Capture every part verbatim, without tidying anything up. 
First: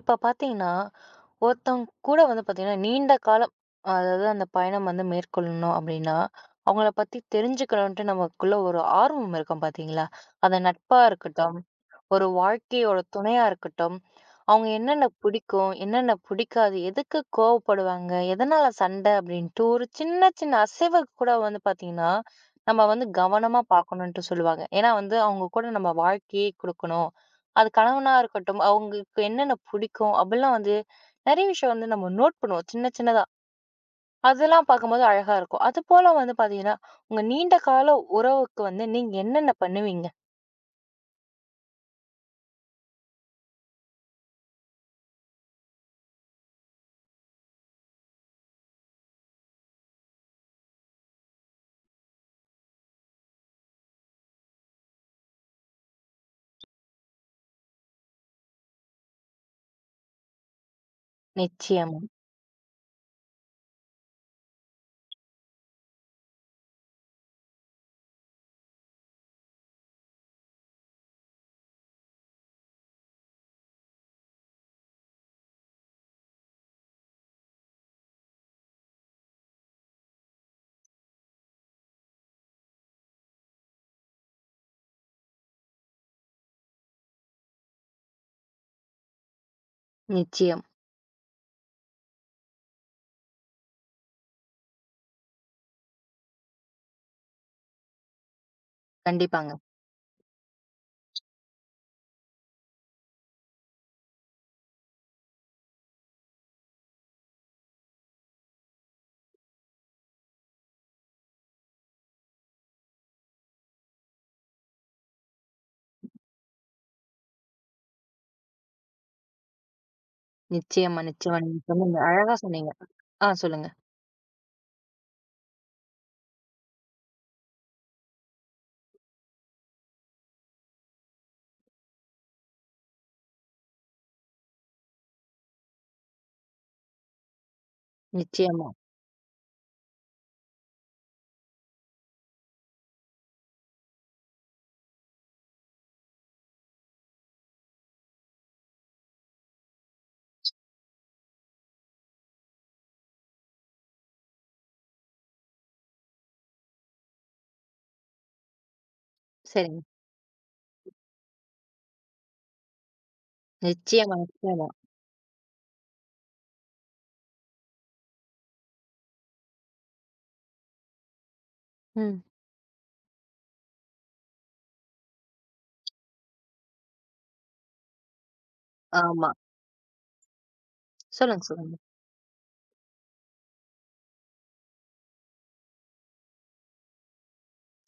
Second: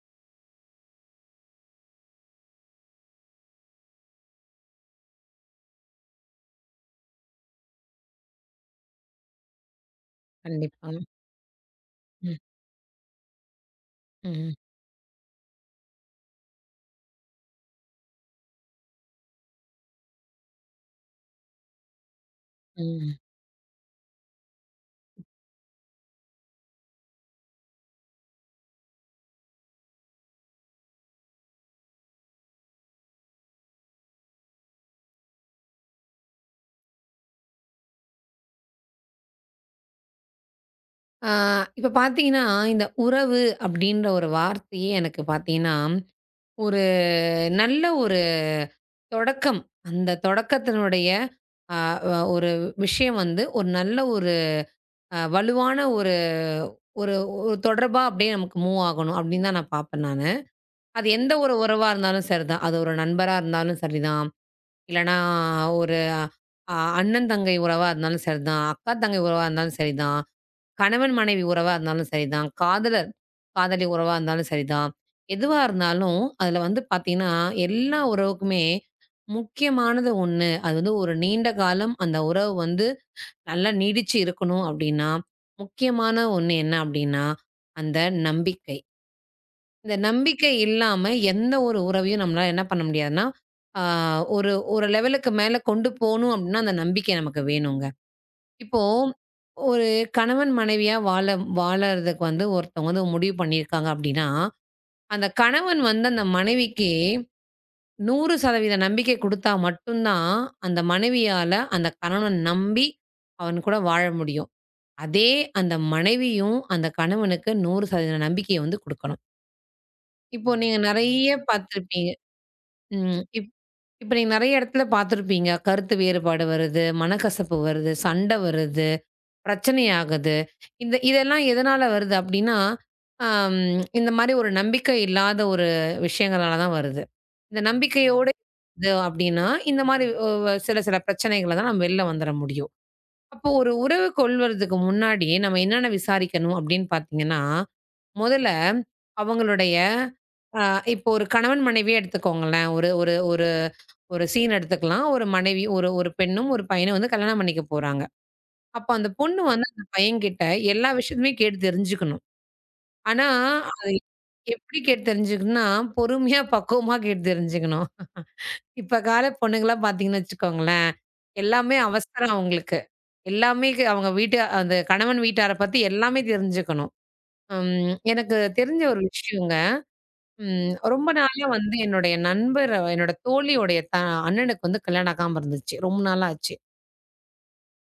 இப்ப பார்த்தீங்கன்னா, ஒருத்தவங்க கூட வந்து பார்த்தீங்கன்னா, நீண்ட காலம் அதாவது அந்த பயணம் வந்து மேற்கொள்ளணும் அப்டின்னா, அவங்கள பத்தி தெரிஞ்சுக்கணுன்ட்டு நமக்குள்ள ஒரு ஆர்வம் இருக்கும் பார்த்தீங்களா? அது நட்பா கண்டிப்பாங்க. ஆமா. இருக்கட்டும், ஒரு ம். வாழ்க்கையோட துணையா இருக்கட்டும். ம். அவங்க என்னென்ன பிடிக்கும், என்னென்ன பிடிக்காது, எதுக்கு கோவப்படுவாங்க, எதனால சண்டை அப்படின்ட்டு ஒரு சின்ன சின்ன அசைவு கூட வந்து பார்த்தீங்கன்னா, நம்ம வந்து ம். கவனமா பார்க்கணுன்ட்டு சொல்லுவாங்க. ஏன்னா வந்து அவங்க கூட நம்ம வாழ்க்கையே குடுக்கணும். அது கணவனா இருக்கட்டும், அவங்களுக்கு என்னென்ன பிடிக்கும் அப்படிலாம் வந்து நெறைய விஷயம் வந்து நம்ம நோட் பண்ணுவோம் சின்ன சின்னதா. அதெல்லாம் பார்க்கும்போது அழகா இருக்கும். அதுபோல வந்து பார்த்தீங்கன்னா, உங்க நீண்ட கால உறவுக்கு வந்து நீங்க என்னென்ன பண்ணுவீங்க? ஆ இப்ப பார்த்தீங்கன்னா, இந்த உறவு அப்படின்ற ஒரு வார்த்தையே எனக்கு பார்த்தீங்கன்னா, ஒரு நல்ல ஒரு தொடக்கம். அந்த தொடக்கத்தினுடைய அ வ ஒரு விஷயம் வந்து ஒரு நல்ல ஒரு அ வலுவான ஒரு ஒரு ஒரு தொடர்பா அப்படியே நமக்கு மூவ் ஆகணும் அப்படின்னு தான் நான் பார்ப்பேன் நானு. அது எந்த ஒரு உறவா நிச்சயமா, இருந்தாலும் சரிதான். அது ஒரு நண்பரா இருந்தாலும் சரிதான். இல்லன்னா ஒரு அ அண்ணன் தங்கை உறவா இருந்தாலும் சரிதான். அக்கா தங்கை உறவா இருந்தாலும் சரிதான். கணவன் மனைவி உறவா இருந்தாலும் சரிதான். காதலர், காதலி உறவா இருந்தாலும் சரிதான். எதுவா இருந்தாலும், அதுல வந்து பாத்தீங்கன்னா, எல்லா உறவுக்குமே முக்கியமானது ஒண்ணு. அது வந்து ஒரு நீண்ட காலம் அந்த உறவு வந்து நல்லா நீடிச்சு இருக்கணும் அப்டின்னா, முக்கியமான ஒண்ணு என்ன அப்டின்னா, அந்த நம்பிக்கை. இந்த நம்பிக்கை நிச்சயம். இல்லாம எந்த ஒரு உறவையும் நம்மளால என்ன பண்ண முடியாதுன்னா, ஆ ஒரு ஒரு லெவலுக்கு மேல கொண்டு போணும் அப்டின்னா, அந்த நம்பிக்கை நமக்கு வேணுங்க. இப்போ கண்டிப்பாங்க. ஒரு கணவன் மனைவியா வாழ வாழறதுக்கு வந்து ஒருத்தவங்க வந்து முடிவு பண்ணியிருக்காங்க அப்படின்னா, அந்த கணவன் வந்து அந்த மனைவிக்கு நூறு சதவீதம் நம்பிக்கை குடுத்தா மட்டும்தான், அந்த மனைவியால அந்த கணவன நம்பி அவன் கூட வாழ முடியும். அதே அந்த மனைவியும் அந்த கணவனுக்கு நூறு சதவீதம் நம்பிக்கைய வந்து குடுக்கணும். இப்போ நீங்க நிச்சயமா, நெறைய நிச்சயமா. நீங்க சொன்னீங்க. பார்த்துருப்பீங்க. அழகா சொன்னீங்க. ம். ஆ இப் சொல்லுங்க. இப்ப நீங்க நெறைய இடத்துல பார்த்துருப்பீங்க. கருத்து வேறுபாடு வருது, மனக்கசப்பு வருது, சண்ட வருது. பிரச்சனை ஆகுது. இந்த இதெல்லாம் எதனால வருது அப்டின்னா, அம் இந்த மாரி ஒரு நம்பிக்கை இல்லாத ஒரு விஷயங்களால தான் வருது. இந்த நம்பிக்கையோட நிச்சயமா. இது அப்டின்னா, இந்த மாரி ஒ வ சில சில பிரச்சனைகள தான் நம்ம வெளில வந்துர முடியும். அப்போ ஒரு உறவு கொள்வதற்கு முன்னாடி நம்ம என்னென்ன விசாரிக்கணும் அப்டின்னு பார்த்தீங்கன்னா, முதல்ல அவங்களுடைய அ இப்போ ஒரு கணவன் மனைவியே எடுத்துக்கோங்களேன். ஒரு ஒரு ஒரு ஒரு சீன் எடுத்துக்கலாம். ஒரு மனைவி ஒரு ஒரு பெண்ணும், ஒரு பையனும் வந்து கல்யாணம் பண்ணிக்க போறாங்க. அப்ப அந்த பொண்ணு வந்து சரிங்க. அந்த பையன்கிட்ட எல்லா விஷயத்தையுமே கேட்டு தெரிஞ்சுக்கணும். ஆனா, அது நிச்சயமா, நிச்சயமா. எப்படி கேட்டு தெரிஞ்சுக்கணும்னா, பொறுமையா, பக்குவமா கேட்டு தெரிஞ்சுக்கணும். இப்ப கால பொண்ணுங்கலாம் பார்த்தீங்கன்னு வச்சுக்கோங்களேன், எல்லாமே ம். அவசரம் அவங்களுக்கு. எல்லாமே க அவங்க வீட்டு அந்த கணவன் வீட்டார பத்தி எல்லாமே தெரிஞ்சுக்கணும். ம் எனக்கு தெரிஞ்ச ஒரு ஆமா. விஷயங்க. ம் ரொம்ப சொல்லுங்க, நாளா சொல்லுங்க. வந்து என்னுடைய நண்பர், என்னோட தோழியுடைய த அண்ணனுக்கு வந்து கல்யாணம் ஆகாம இருந்துச்சு. ரொம்ப நாளா ஆச்சு.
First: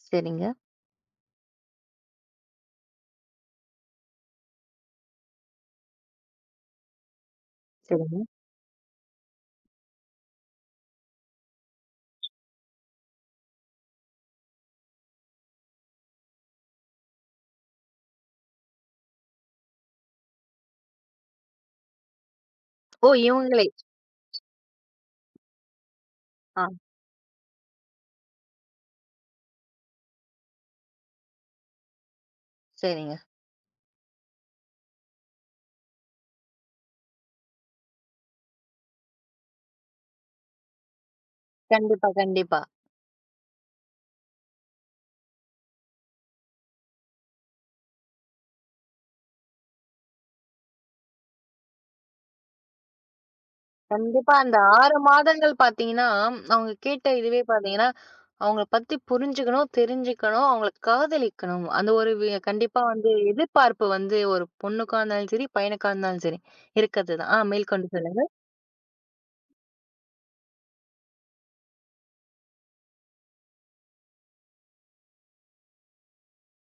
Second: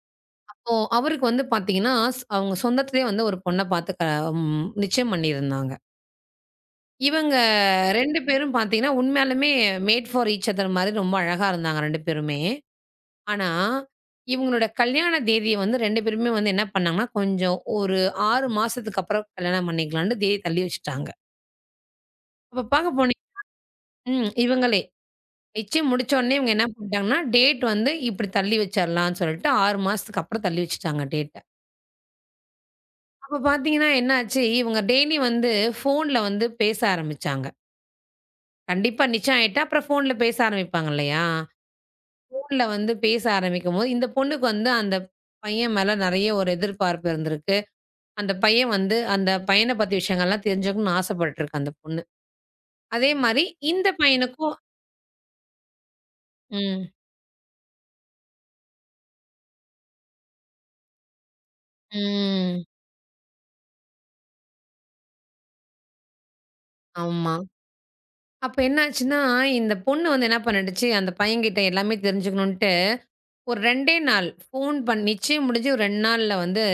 சரிங்க, ஓ! அவருக்கு வந்து பார்த்தீங்கன்னா, ஸ் அவங்க சொந்தத்திலேயே வந்து ஒரு பொண்ண பார்த்து க ம் நிச்சயம் பண்ணியிருந்தாங்க. இவங்க ரெண்டு சரிங்க. பேரும் பார்த்தீங்கன்னா, உண்மையாலுமே மேட் ஃபார் ஈச் அதர் மாரி ரொம்ப அழகா இருந்தாங்க ரெண்டு பேருமே. ஆனா, இவங்களோட கல்யாண தேதிய வந்து ரெண்டு பேருமே வந்து என்ன பண்ணாங்கன்னா, கொஞ்சம் ஒரு ஆறு மாசத்துக்கு அப்புறம் கல்யாணம் பண்ணிக்கலான்ட்டு தேதி தள்ளி வச்சுட்டாங்க. அப்ப பார்க்க ஓ! போனீ இவங்களே. ம். இவங்களே. நிச்சயம் முடிச்ச உடனே இவங்க ஆ என்ன பண்ணிட்டாங்கன்னா, டேட் வந்து இப்படி தள்ளி வச்சிரலாம்ன்னு சொல்லிட்டு ஆறு மாசத்துக்கு அப்புறம் தள்ளி வச்சுட்டாங்க டேட்ட. சரிங்க. அப்ப பார்த்தீங்கன்னா, என்ன ஆச்சு, இவங்க டெய்லி வந்து ஃபோன்ல வந்து பேச ஆரம்பிச்சாங்க. கண்டிப்பா நிச்சயம் ஆயிட்டா, அப்புறம் ஃபோன்ல பேச ஆரம்பிப்பாங்க இல்லையா? கண்டிப்பா, கண்டிப்பா. ஃபோன்ல வந்து பேச ஆரம்பிக்கும்போது, இந்த பொண்ணுக்கு வந்து அந்த பையன் மேல நெறைய ஒரு எதிர்பார்ப்பு இருந்திருக்கு. அந்த பையன் வந்து அந்த பையன பத்தி விஷயங்கள்லாம் தெரிஞ்சுக்கணும்னு ஆசைப்பட்டுருக்கு அந்த பொண்ணு. அதே மாரி இந்த கண்டிப்பா பையனுக்கும் அந்த ஆறு மாதங்கள் பார்த்தீங்கன்னா, அவங்க ம், கேட்ட இதுவே பார்த்தீங்கன்னா, அவங்கள பத்தி புரிஞ்சுக்கணும், தெரிஞ்சுக்கணும், அவங்கள காதலிக்கணும். அந்த ஒரு வி ம். கண்டிப்பா வந்து எதிர்பார்ப்பு வந்து ஒரு பொண்ணுக்கா இருந்தாலும் சரி, பையனுக்கா இருந்தாலும் சரி, இருக்கிறது தான். ஆமா. ஆ மேற்கொண்டு சொல்லுங்க. அப்ப என்ன ஆச்சுன்னா, இந்த பொண்ணு வந்து என்ன பண்ணிடுச்சு, அந்த பையன்கிட்ட எல்லாமே தெரிஞ்சுக்கணுன்ட்டு ஒரு ரெண்டு நாள் ஃபோன் பண்ணி நிச்சயம் முடிஞ்சு ஒரு ரெண்டு நாள்ல வந்து,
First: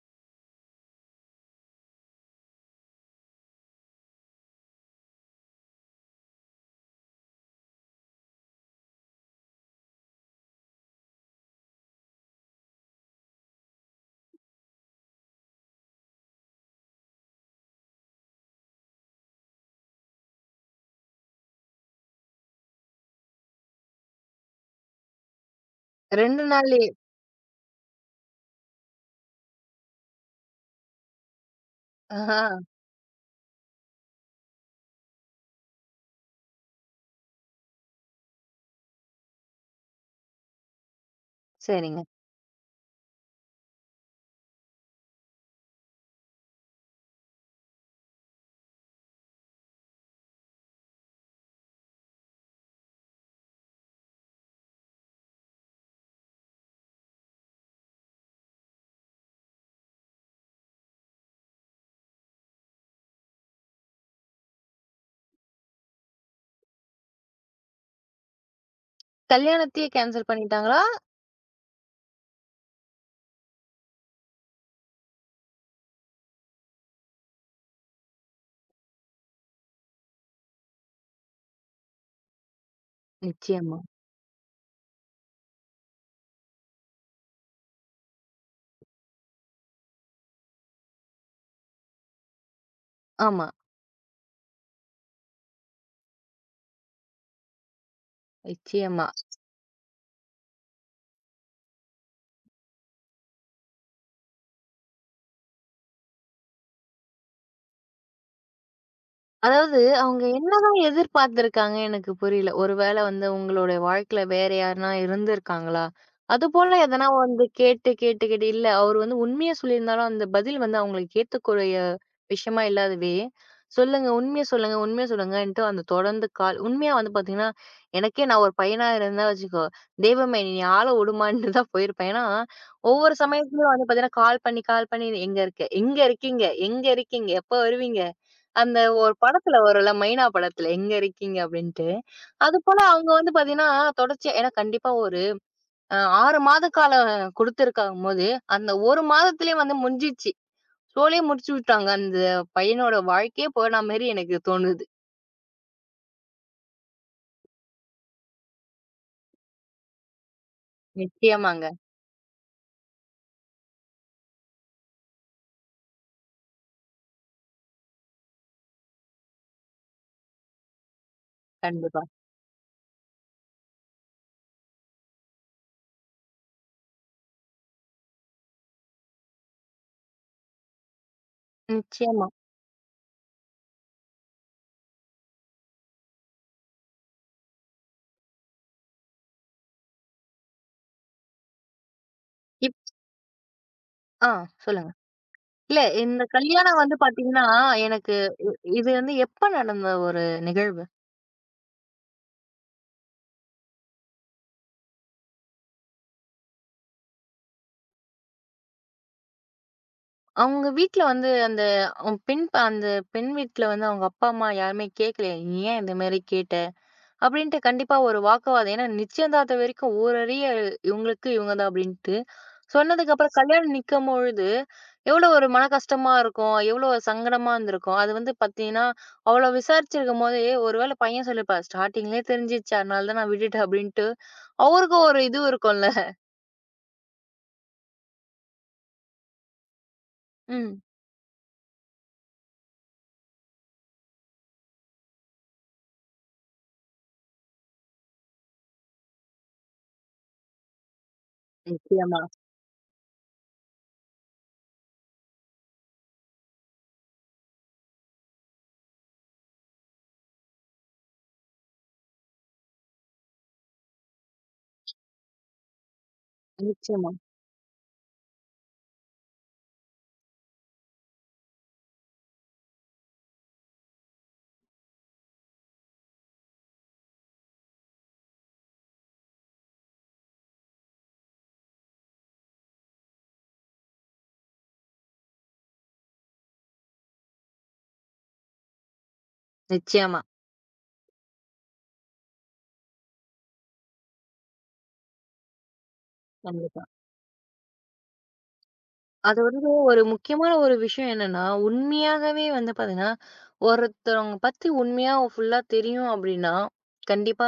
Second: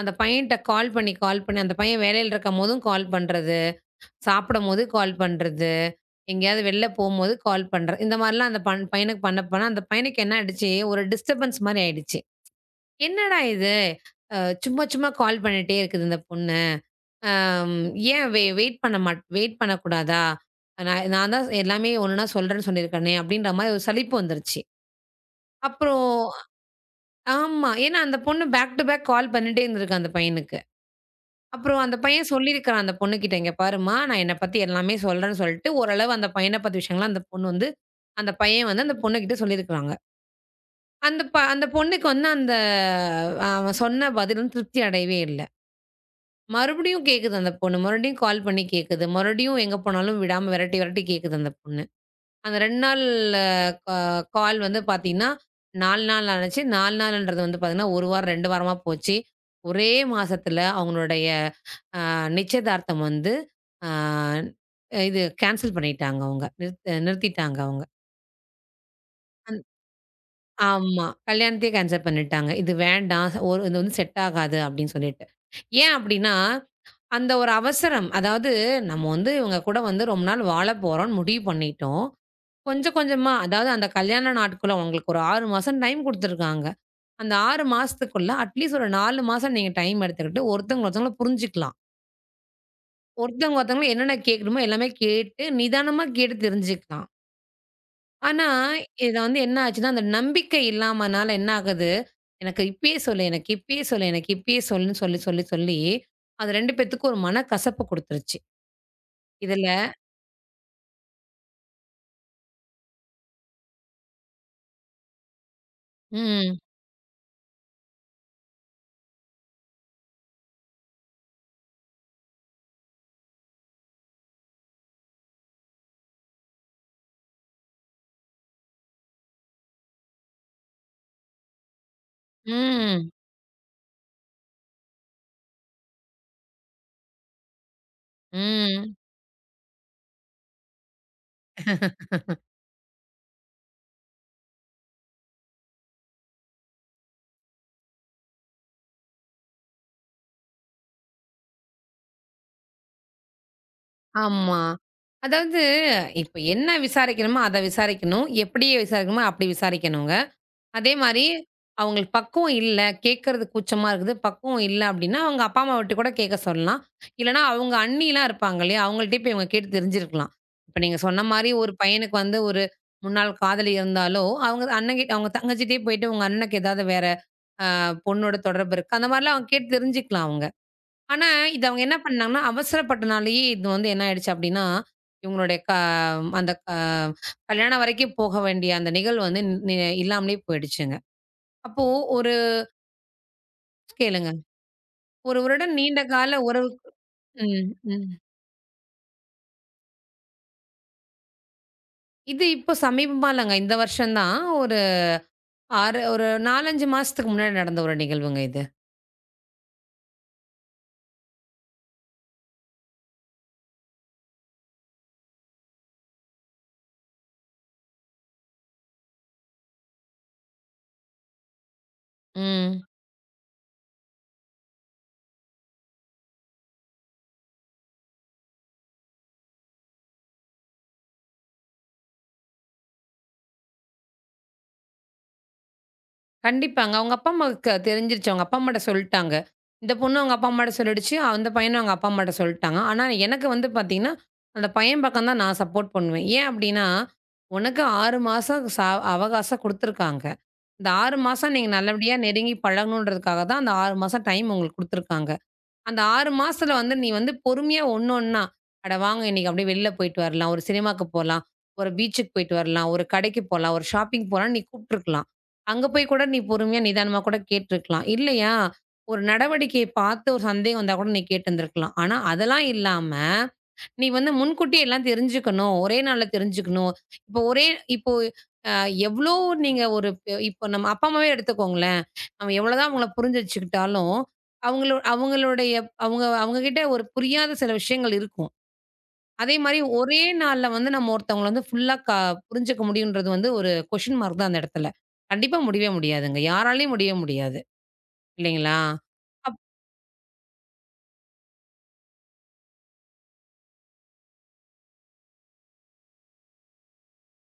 அந்த பையன்ட்ட கால் பண்ணி, கால் பண்ணி அந்த பையன் வேலையில இருக்கும்போதும் கால் பண்றது, சாப்பிடும்போது கால் பண்றது, எங்கேயாவது வெளில போம்போது கால் பண்ற இந்த மாரிலாம் அந்த பண் பையனுக்கு பண்ண பண்ண அந்த பையனுக்கு என்ன ஆயிடுச்சு, ஒரு டிஸ்டர்பன்ஸ் மாரி ஆயிடுச்சு. என்னடா இது! அ சும்மா சும்மா கால் பண்ணிட்டே இருக்குது இந்த பொண்ணு. அம் ஏன் வெ வெயிட் பண்ண மாட் வெயிட் பண்ணக்கூடாதா? நான் நான் தான் எல்லாமே ஒண்ணொன்னா சொல்றேன்னு சொல்லியிருக்கேனே! அப்படின்ற மாரி ஒரு சலிப்பு வந்துருச்சு. அப்புறம் ரெண்டு நாள்லயே ஆமா. ஏன்னா அந்த பொண்ணு பேக் டு பேக் கால் பண்ணிட்டே இருந்திருக்கு அந்த பையனுக்கு. அப்புறம் அந்த ஆ பையன் சொல்லியிருக்கிறான் அந்த பொண்ணுகிட்ட, "இங்க பாரும்மா, நான் என்ன பத்தி எல்லாமே சொல்றேன்னு" சொல்லிட்டு, ஓரளவு அந்த பையன பத்தி விஷயங்கள்லாம் அந்த பொண்ணு வந்து அந்த பையன் வந்து அந்த பொண்ணுகிட்ட சொல்லியிருக்கிறாங்க. அந்த ப அந்த சரிங்க. பொண்ணுக்கு வந்து அந்த அஹ், அவன் சொன்ன பதில் வந்து திருப்தி அடையவே இல்ல. மறுபடியும் கேட்குது அந்த பொண்ணு. மறுபடியும் கால் பண்ணி கேட்குது. மறுபடியும் எங்க போனாலும் விடாம விரட்டி, விரட்டி கேட்குது அந்த பொண்ணு. அந்த ரெண்டு நாள் கா கால் வந்து பார்த்தீங்கன்னா, நாலு நாள் ஆனுச்சு. நாலு நாள்ன்றது வந்து பார்த்தீங்கன்னா, ஒரு வாரம் ரெண்டு வாரமா போச்சு. ஒரே மாசத்துல அவங்களுடைய அ நிச்சயதார்த்தம் வந்து அ இது கேன்சல் பண்ணிட்டாங்க அவங்க. நிறுத் நிறுத்திட்டாங்க அவங்க. அந் கல்யாணத்தையே கேன்சல் பண்ணிட்டாங்களா? ஆமா. கல்யாணத்தையே கேன்சல் பண்ணிட்டாங்க. இது வேண்டாம். ச- ஒரு இது வந்து செட் ஆகாது அப்படின்னு சொல்லிட்டு. ஏன் அப்படின்னா, அந்த ஒரு அவசரம். அதாவது நம்ம வந்து இவங்க கூட வந்து ரொம்ப நாள் வாழ போறோம்னு முடிவு பண்ணிட்டோம். கொஞ்சம் கொஞ்சமா, அதாவது நிச்சயமா. அந்த கல்யாண நாட்குள்ள உங்களுக்கு ஒரு ஆறு மாசம் டைம் குடுத்துருக்காங்க. அந்த ஆறு மாசத்துக்குள்ள அட்லீஸ்ட் ஒரு நாலு மாசம் நீங்க டைம் எடுத்துக்கிட்டு, ஒருத்தவங்க ஒருத்தவங்கள புரிஞ்சுக்கலாம். ஆமா. ஒருத்தவங்க ஒருத்தவங்கள என்னென்ன கேட்கணுமோ எல்லாமே கேட்டு, நிதானமா கேட்டு தெரிஞ்சுக்கலாம். ஆனா, நிச்சயமா. இத வந்து என்ன ஆச்சுன்னா, அந்த நம்பிக்கை இல்லாமனால என்ன ஆகுது, எனக்கு இப்பயே சொல்லு, எனக்கு இப்பயே சொல்லு, எனக்கு இப்பயே சொல்லுன்னு சொல்லி, சொல்லி, சொல்லி அது ரெண்டு பேத்துக்கும் ஒரு மனக்கசப்பு குடுத்துருச்சு. இதுல அதாவது, அவங்க என்னதான் எதிர்பார்த்திருக்காங்க எனக்கு புரியல. ஒருவேளை வந்து உங்களுடைய வாழ்க்கையில வேற யாருனா இருந்திருக்காங்களா? ம், அதுபோல எதனா வந்து கேட்டு, கேட்டு, கேட்டு இல்ல அவரு வந்து உண்மைய சொல்லியிருந்தாலும், அந்த பதில் வந்து அவங்களுக்கு ஏத்துக்கூடிய விஷயமா இல்லாதவே, "சொல்லுங்க, உண்மைய சொல்லுங்க, உண்மைய சொல்லுங்கன்ட்டு" அந்த தொடர்ந்து கால் உண்மையா வந்து பார்த்தீங்கன்னா, எனக்கே நான் ஒரு பையனா இருந்தா வச்சுக்கோ, "தெய்வமே நீ ஆள விடுமான்ட்டு" தான் போயிருப்பேன். ஏன்னா, ம், ஒவ்வொரு சமயத்துலயும் வந்து பார்த்தீங்கன்னா, கால் பண்ணி, கால் பண்ணி "எங்க இருக்க? எங்க இருக்கீங்க? எங்க இருக்கீங்க? எப்போ வருவீங்க? அந்த ம். ஒரு படத்துல வரும்ல, மைனா படத்துல எங்க இருக்கீங்க?" அப்படின்ட்டு. அதுபோல அவங்க வந்து பாத்தீங்கன்னா, தொடர்ச்சியா ஏன்னா கண்டிப்பா ஒரு அ ஆறு மாத காலம் குடுத்திருக்கும்போது, அந்த ஒரு மாதத்திலயே வந்து முடிஞ்சிருச்சு. ஷோலயே முடிச்சு விட்டாங்க. அந்த பையனோட வாழ்க்கையே போன மாரி எனக்கு ஆமா. தோணுது. அதாவது இப்ப என்ன விசாரிக்கணுமோ, அத விசாரிக்கணும். எப்படி விசாரிக்கணுமோ, அப்படி விசாரிக்கணுங்க. அதே மாரி நிச்சயமாங்க. அவங்களுக்கு பக்குவம் இல்ல, கேட்கறது கூச்சமா இருக்குது. பக்குவம் இல்ல அப்படின்னா, அவங்க அப்பா, அம்மாவட்ட கூட கேட்க சொல்லலாம். இல்லன்னா அவங்க அண்ணிலாம் இருப்பாங்க இல்லையா? அவங்கள்ட்டயே போய் இவங்க கேட்டு தெரிஞ்சிருக்கலாம். இப்ப நீங்க சொன்ன மாரி ஒரு கண்டிப்பா. பையனுக்கு வந்து ஒரு முன்னாள் காதலி இருந்தாலோ, அவங்க அண்ணங்கிட்ட அவங்க தங்கச்சிட்டயே போயிட்டு, உங்க அண்ணனுக்கு ஏதாவது வேற அ பொண்ணோட தொடர்பு இருக்கு. அந்த மாரிலாம் அவங்க கேட்டு தெரிஞ்சுக்கலாம் அவங்க. ஆனா, இது அவங்க என்ன நிச்சயமா. பண்ணாங்கன்னா, அவசரப்பட்டனாலேயே இது வந்து என்ன ஆயிடுச்சு அப்டின்னா, இவங்களுடைய க அந்த க கல்யாணம் வரைக்கும் போக வேண்டிய அந்த நிகழ்வு வந்து நி இல்லாமலே போயிடுச்சுங்க. அப்போ ஒரு இப் ஆ கேளுங்க. சொல்லுங்க. ஒருவருடன் இல்ல நீண்ட இந்த கால உறவு கல்யாணம் வந்து பாத்தீங்கன்னா, ம், ம். எனக்கு இது வந்து எப்ப நடந்த ஒரு நிகழ்வு? இது இப்போ சமீபமா இல்லங்க. இந்த வருஷம் தான் ஒரு ஆறு ஒரு நான்கு, அஞ்சு மாசத்துக்கு முன்னாடி நடந்த ஒரு நிகழ்வுங்க இது. அவங்க வீட்ல வந்து அந்த அம் பெண் ப அந்த பெண் வீட்ல வந்து அவங்க அப்பா, அம்மா யாருமே கேட்கல. "நீ ஏன் இந்த மாரி கேட்ட?" அப்படின்ட்டு கண்டிப்பா ஒரு வாக்குவாதம். ஏன்னா நிச்சயதார்த்தம் வரைக்கும் ஊரறிய இவங்களுக்கு இவங்க தான் அப்படின்ட்டு. ம். சொன்னதுக்கப்புறம் கல்யாணம் நிக்கும்பொழுது எவ்வளோ ஒரு மன கஷ்டமா இருக்கும். எவ்வளோ ஒரு சங்கடமா இருந்திருக்கும். அது வந்து பார்த்தீங்கன்னா, அவ்வளோ விசாரிச்சிருக்கும்போது ஒருவேளை பையன் சொல்லியிருப்பான், "ஸ்டார்ட்டிங்லயே தெரிஞ்சிருச்சு. அதனால தான் நான் விட்டுட்டேன்" அப்படின்ட்டு. அவருக்கும் ஒரு இது இருக்கும்ல. கண்டிப்பாங்க. அவங்க அப்பா அம்மாவுக்கு தெரிஞ்சிருச்சு. அவங்க அப்பா அம்மாட்ட சொல்ட்டாங்க. இந்த பொண்ணு அவங்க அப்பா அம்மாட்ட ம். சொல்லிடுச்சு. அந்த பையனும் அவங்க அப்பா அம்மாட்ட சொல்ட்டாங்க. ஆனா, எனக்கு வந்து பார்த்தீங்கன்னா, அந்த பையன் பக்கம் தான் நான் சப்போர்ட் பண்ணுவேன். ஏன் அப்டின்னா, உனக்கு ஆறு மாசம் ச அவகாசம் குடுத்துருக்காங்க. இந்த ஆறு மாசம் நீங்க நல்லபடியா நிச்சயமா, நெருங்கி பழகணுன்றதுக்காக தான் அந்த ஆறு மாசம் டைம் உங்களுக்கு குடுத்துருக்காங்க. அந்த ஆறு மாசத்துல வந்து நீ வந்து பொறுமையா ஒண்ணு ஒண்ணா, "அட வாங்க இன்னைக்கு அப்படியே வெளில போயிட்டு வரலாம். ஒரு சினிமாக்கு போலாம். ஒரு பீச்சுக்கு போயிட்டு வரலாம். ஒரு கடைக்கு போலாம். ஒரு ஷாப்பிங் போலாம்ன்னு" நீ கூப்ட்டுருக்கலாம். அங்க போய் கூட நீ பொறுமையா நிச்சயமா, நிதானமா கூட கேட்டுருக்கலாம். இல்லையா, ஒரு நடவடிக்கைய பார்த்து ஒரு சந்தேகம் வந்தா கூட நீ கேட்டிருந்துருக்கலாம். ஆனா அதெல்லாம் இல்லாம நீ வந்து முன்கூட்டியே எல்லாம் தெரிஞ்சுக்கணும். ஒரே நாள்ல தெரிஞ்சுக்கணும். இப்போ ஒரே இப்போ அ எவ்ளோ நீங்க ஒரு பெ இப்போ நம்ம அப்பா அம்மாவே எடுத்துக்கோங்களேன். நம்ம எவ்வளோதான் அவங்கள புரிஞ்சு வச்சுக்கிட்டாலும், அவங்களோ அவங்களுடைய அவங்க அவங்க கிட்ட ஒரு புரியாத சில விஷயங்கள் இருக்கும். அதே மாரி நிச்சயமா. ஒரே நாள்ல வந்து நம்ம ஒருத்தவங்கள வந்து ஃபுல்லா க புரிஞ்சுக்க முடியுன்றது வந்து ஒரு கொஸ்டின் மார்க் தான் அந்த இடத்துல. கண்டிப்பா முடியவே முடியாதுங்க. கண்டிப்பா. யாராலயும் முடியவே முடியாது. இல்லைங்களா? அது அப் வந்து ஒரு முக்கியமான ஒரு விஷயம் என்னன்னா, உண்மையாகவே வந்து பார்த்தீங்கன்னா, ஒருத்தவங்க பத்தி உண்மையா ஃபுல்லா தெரியும் அப்படின்னா, கண்டிப்பா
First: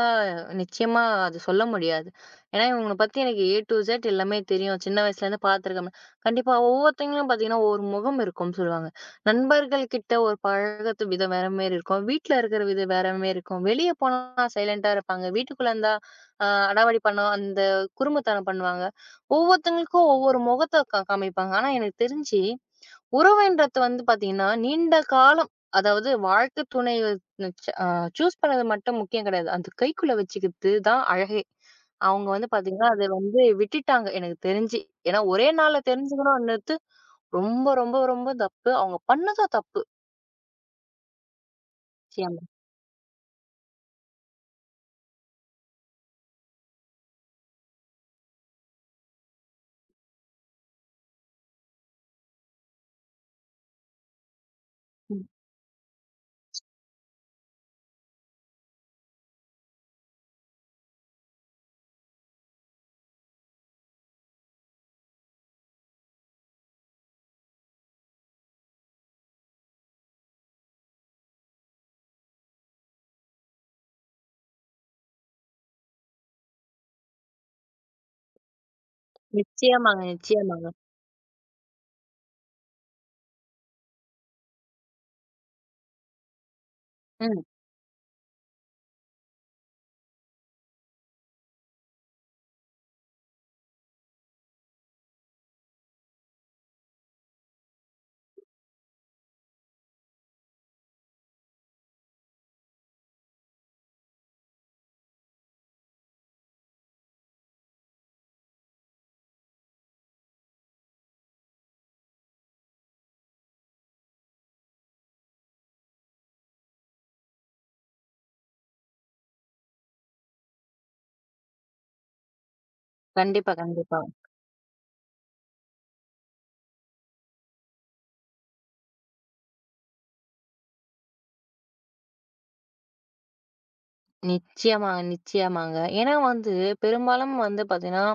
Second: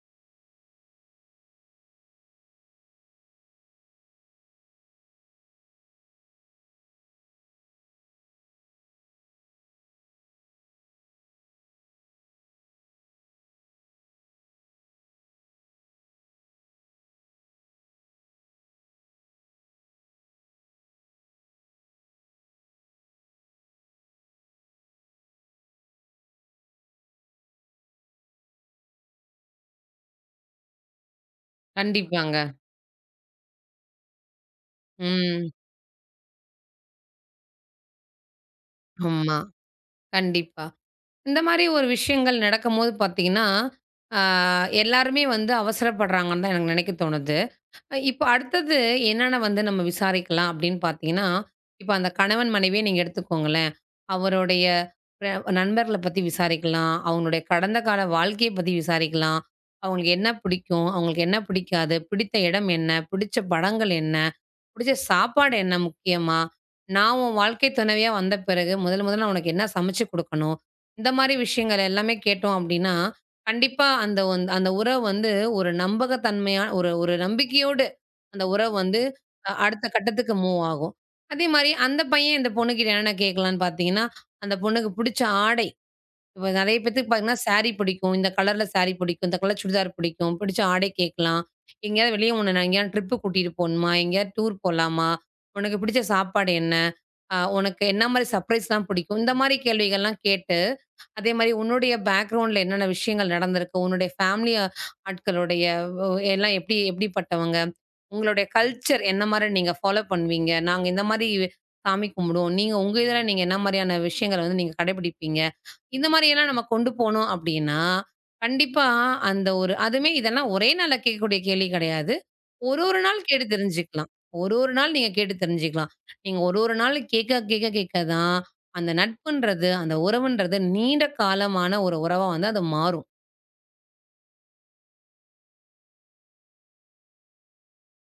நிச்சயமா அது சொல்ல முடியாது. ஏன்னா, இவங்கள பத்தி எனக்கு ஏ டூ இசட் எல்லாமே தெரியும். சின்ன வயசுலேருந்து பார்த்துருக்கேன். கண்டிப்பா ஒவ்வொருத்தங்களும் பார்த்தீங்கன்னா, ஒரு முகம் இருக்கும்னு சொல்லுவாங்க. நண்பர்கள் கிட்ட ஒரு பழகத்து விதம் வேற மாரி இருக்கும். வீட்ல இருக்கிற விதம் வேற மாரி இருக்கும். வெளிய போனா சைலன்ட்டா இருப்பாங்க. வீட்டுக்குள்ள இருந்தா அ அடாவடி பண்ண அந்த குறும்புத்தனம் பண்ணுவாங்க. ஒவ்வொருத்தவங்களுக்கும் ஒவ்வொரு முகத்த கா காமிப்பாங்க. ஆனா எனக்கு தெரிஞ்சு, உறவுன்றது வந்து பார்த்தீங்கன்னா, நீண்ட காலம் அதாவது வாழ்க்கை துணைய நச்ச அ சூஸ் பண்ணது மட்டும் முக்கியம் கிடையாது. அது கைக்குள்ள வச்சுக்கிறது தான் அழகே! அவங்க கண்டிப்பாங்க. வந்து பார்த்தீங்கன்னா, அத வந்து விட்டுட்டாங்க எனக்கு தெரிஞ்சு. ஏன்னா ஒரே ம். நாள்ல தெரிஞ்சுக்கணும்ன்றது ரொம்ப, ரொம்ப, ரொம்ப தப்பு. அவங்க ஆமா. பண்ணதும் தப்பு. கண்டிப்பா. இந்த மாரி ஒரு விஷயங்கள் நிச்சயமா. நடக்கும்போது பார்த்தீங்கன்னா, ஆ எல்லாருமே வந்து அவசரப்படுறாங்கன்னு தான் எனக்கு நினைக்க தோணுது. இப்ப அடுத்தது என்னென்ன வந்து நம்ம விசாரிக்கலாம் அப்படின்னு பார்த்தீங்கன்னா, இப்ப அந்த கணவன் மனைவியே நீங்க எடுத்துக்கோங்களேன். அவருடைய ம். அ நண்பர்கள பத்தி விசாரிக்கலாம். அவங்களுடைய கடந்த கால வாழ்க்கைய பத்தி விசாரிக்கலாம். அவங்களுக்கு என்ன பிடிக்கும்? அவங்களுக்கு என்ன பிடிக்காது? பிடித்த இடம் என்ன? பிடிச்ச படங்கள் என்ன? புடிச்ச சாப்பாடு என்ன முக்கியமா? நான் உன் வாழ்க்கை துணைவியா வந்த பிறகு, முதல் முதல்ல நான் உனக்கு என்ன சமைச்சு குடுக்கணும்? இந்த மாரி விஷயங்கள் எல்லாமே கேட்டோம் அப்டின்னா, கண்டிப்பா அந்த வந் அந்த உறவு வந்து ஒரு நம்பகத்தன்மையா ஒரு ஒரு நம்பிக்கையோடு அந்த உறவு வந்து அ அடுத்த நிச்சயமாங்க, கட்டத்துக்கு மூவ் நிச்சயமாங்க. ஆகும். அதே மாரி அந்த பையன் இந்த பொண்ணுகிட்ட என்னென்ன கேட்கலான்னு பார்த்தீங்கன்னா, அந்த பொண்ணுக்கு புடிச்ச ஆடை. இப்ப நெறைய பேத்துக்கு பார்த்தீங்கன்னா, ம். சாரி பிடிக்கும். இந்த கலர்ல சாரி பிடிக்கும். இந்த கலர் சுடிதார் பிடிக்கும். பிடிச்ச ஆடை கேட்கலாம். எங்கேயாவது வெளிய உன்ன நான் எங்கேயாவது ட்ரிப்பு கூட்டிட்டு போணுமா? எங்கேயாவது டூர் போலாமா? உனக்கு பிடிச்ச சாப்பாடு என்ன? அ உனக்கு என்ன மாரி சர்ப்ரைஸ்லாம் பிடிக்கும்? இந்த மாரி கேள்விகள்லாம் கேட்டு அதே மாரி உன்னுடைய பேக்ரவுண்ட்ல என்னென்ன விஷயங்கள் நடந்திருக்கு? உன்னுடைய ஃபேமிலி ஆட்களுடைய வ் எல்லாம் எப்டி எப்டிப்பட்டவங்க? உங்களுடைய கல்ச்சர் என்ன மாரி நீங்க ஃபாலோ பண்ணுவீங்க? நாங்க இந்த மாரி சாமி கும்பிடுவோம். நீங்க உங்க இதுல நீங்க என்ன மாரியான விஷயங்கள வந்து நீங்க கடைபிடிப்பீங்க? இந்த மாரியெல்லாம் நம்ம கொண்டு போனோம் அப்டின்னா, கண்டிப்பா அந்த ஒரு அதுவுமே இதெல்லாம் ஒரே நாள்ல கேட்கக்கூடிய கேள்வி கிடையாது. ஒரு ஒரு நாள் கேட்டு கண்டிப்பா, கண்டிப்பா. தெரிஞ்சுக்கலாம். ஒரு ஒரு நாள் நீங்க கேட்டு தெரிஞ்சுக்கலாம். நீங்க ஒரு ஒரு நாள் கேட்க கேட்க கேட்க தான் அந்த நட்புன்றது, அந்த உறவுன்றது நீண்ட காலமான ஒரு உறவா வந்து அது மாறும். நிச்சயமாங்க, நிச்சயமாங்க. ஏன்னா வந்து பெரும்பாலும் வந்து பார்த்தீங்கன்னா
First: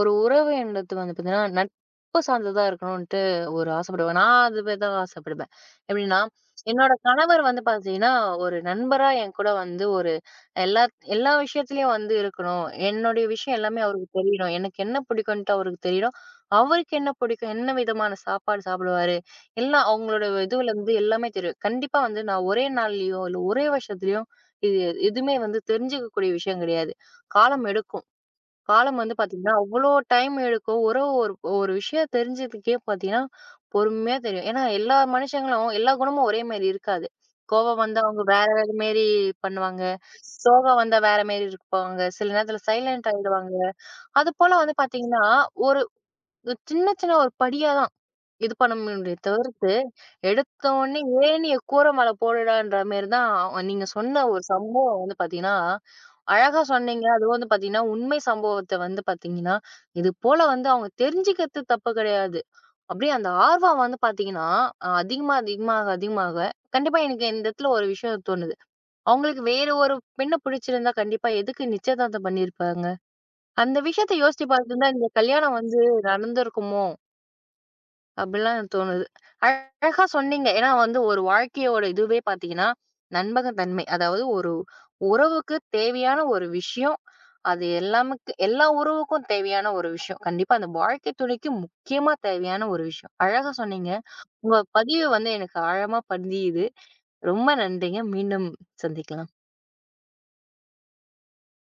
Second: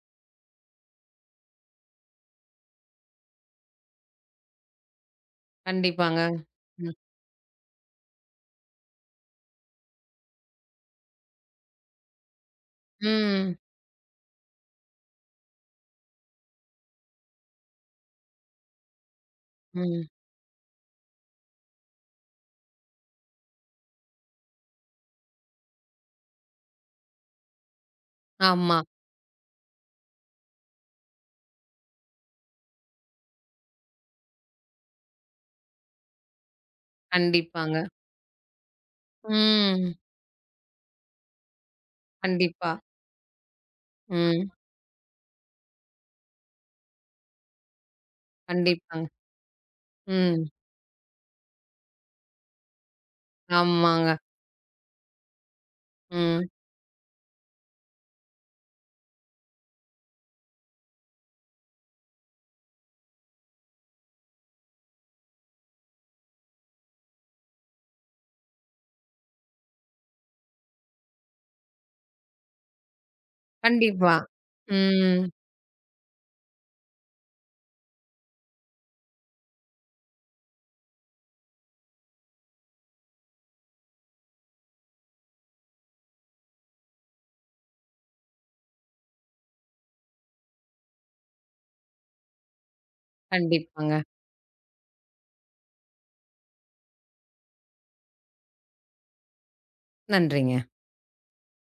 ஒரு உறவு என்பது வந்து பார்த்தீங்கன்னா, நட்பு சார்ந்ததா இருக்கணுன்ட்டு ஒரு ஆசைப்படுவேன். நான் அதுதான் ஆசைப்படுவேன். கண்டிப்பாங்க. எப்படின்னா, என்னோட ம். கணவர் வந்து பார்த்தீங்கன்னா, ஒரு நண்பரா என் கூட வந்து ஒரு எல்லா எல்லா விஷயத்துலயும் வந்து இருக்கணும். என்னுடைய ம். விஷயம் எல்லாமே அவருக்கு தெரியணும். எனக்கு என்ன பிடிக்குன்ட்டு அவருக்கு தெரியணும். அவருக்கு என்ன பிடிக்கும், என்ன விதமான சாப்பாடு சாப்பிடுவாரு, எல்லாம் ம். அவங்களோட இதுவுலருந்து எல்லாமே தெரியும். கண்டிப்பா வந்து நான் ஒரே நாள்லயோ, இல்ல ஒரே வருஷத்துலயோ இது எதுவுமே வந்து தெரிஞ்சுக்கக்கூடிய விஷயம் கிடையாது. காலம் எடுக்கும். ஆமா. காலம் வந்து பாத்தீங்கன்னா, அவ்ளோ டைம் எடுக்கும். ஒரு ஒரு ஒரு விஷயம் தெரிஞ்சதுக்கே பாத்தீங்கன்னா, பொறுமையா தெரியும். ஏன்னா எல்லா மனுஷங்களும் எல்லா குணமும் ஒரே மாரி இருக்காது. கண்டிப்பாங்க. கோவம் வந்தா அவங்க வேற வேற மாரி பண்ணுவாங்க. ம். சோகம் வந்தா வேற மாரி இருப்பாங்க. சில நேரத்துல கண்டிப்பா. சைலன்ட் ஆயிடுவாங்க. அது ம். போல வந்து பாத்தீங்கன்னா, ஒரு சின்ன சின்ன ஒரு படியா தான் இது பண்ண கண்டிப்பாங்க. முடியுமே தவிர்த்து, ம். எடுத்த உடனே "ஏணிய கூரை மேல போடுடான்ற" மாரி தான் அவ- நீங்க ஆமாங்க. சொன்ன ஒரு சம்பவம் வந்து பாத்தீங்கன்னா ம். அழகா சொன்னீங்க. அதுவும் வந்து பார்த்தீங்கன்னா, உண்மை சம்பவத்த வந்து பார்த்தீங்கன்னா, இது போல வந்து அவங்க தெரிஞ்சுக்கிறது தப்பு கிடையாது. அப்படியே அந்த ஆர்வம் வந்து பார்த்தீங்கன்னா, அ அதிகமா, அதிகமாக, அதிகமாக கண்டிப்பா எனக்கு இந்த இடத்துல ஒரு விஷயம் தோணுது. அவங்களுக்கு வேற ஒரு பெண்ண பிடிச்சிருந்தா கண்டிப்பா எதுக்கு நிச்சயதார்த்தம் பண்ணியிருப்பாங்க? அந்த விஷயத்த கண்டிப்பா. யோசிச்சு பார்த்துருந்தா இந்த ம். கல்யாணம் வந்து நடந்திருக்குமோ? அப்படிலாம் எனக்கு தோணுது. அழகா சொன்னீங்க. ஏன்னா வந்து ஒரு வாழ்க்கையோட இதுவே பார்த்தீங்கன்னா, நம்பகத்தன்மை. அதாவது ஒரு உறவுக்கு தேவையான ஒரு விஷயம். அது எல்லாமுக்கு எல்லா உறவுக்கும் தேவையான ஒரு விஷயம். கண்டிப்பா அந்த வாழ்க்கை துணைக்கு முக்கியமா தேவையான ஒரு விஷயம். அழகா சொன்னீங்க. கண்டிப்பாங்க. உங்க பதிவு வந்து எனக்கு ஆழமா பதியுது. ரொம்ப நன்றிங்க. மீண்டும் சந்திக்கலாம். நன்றிங்க.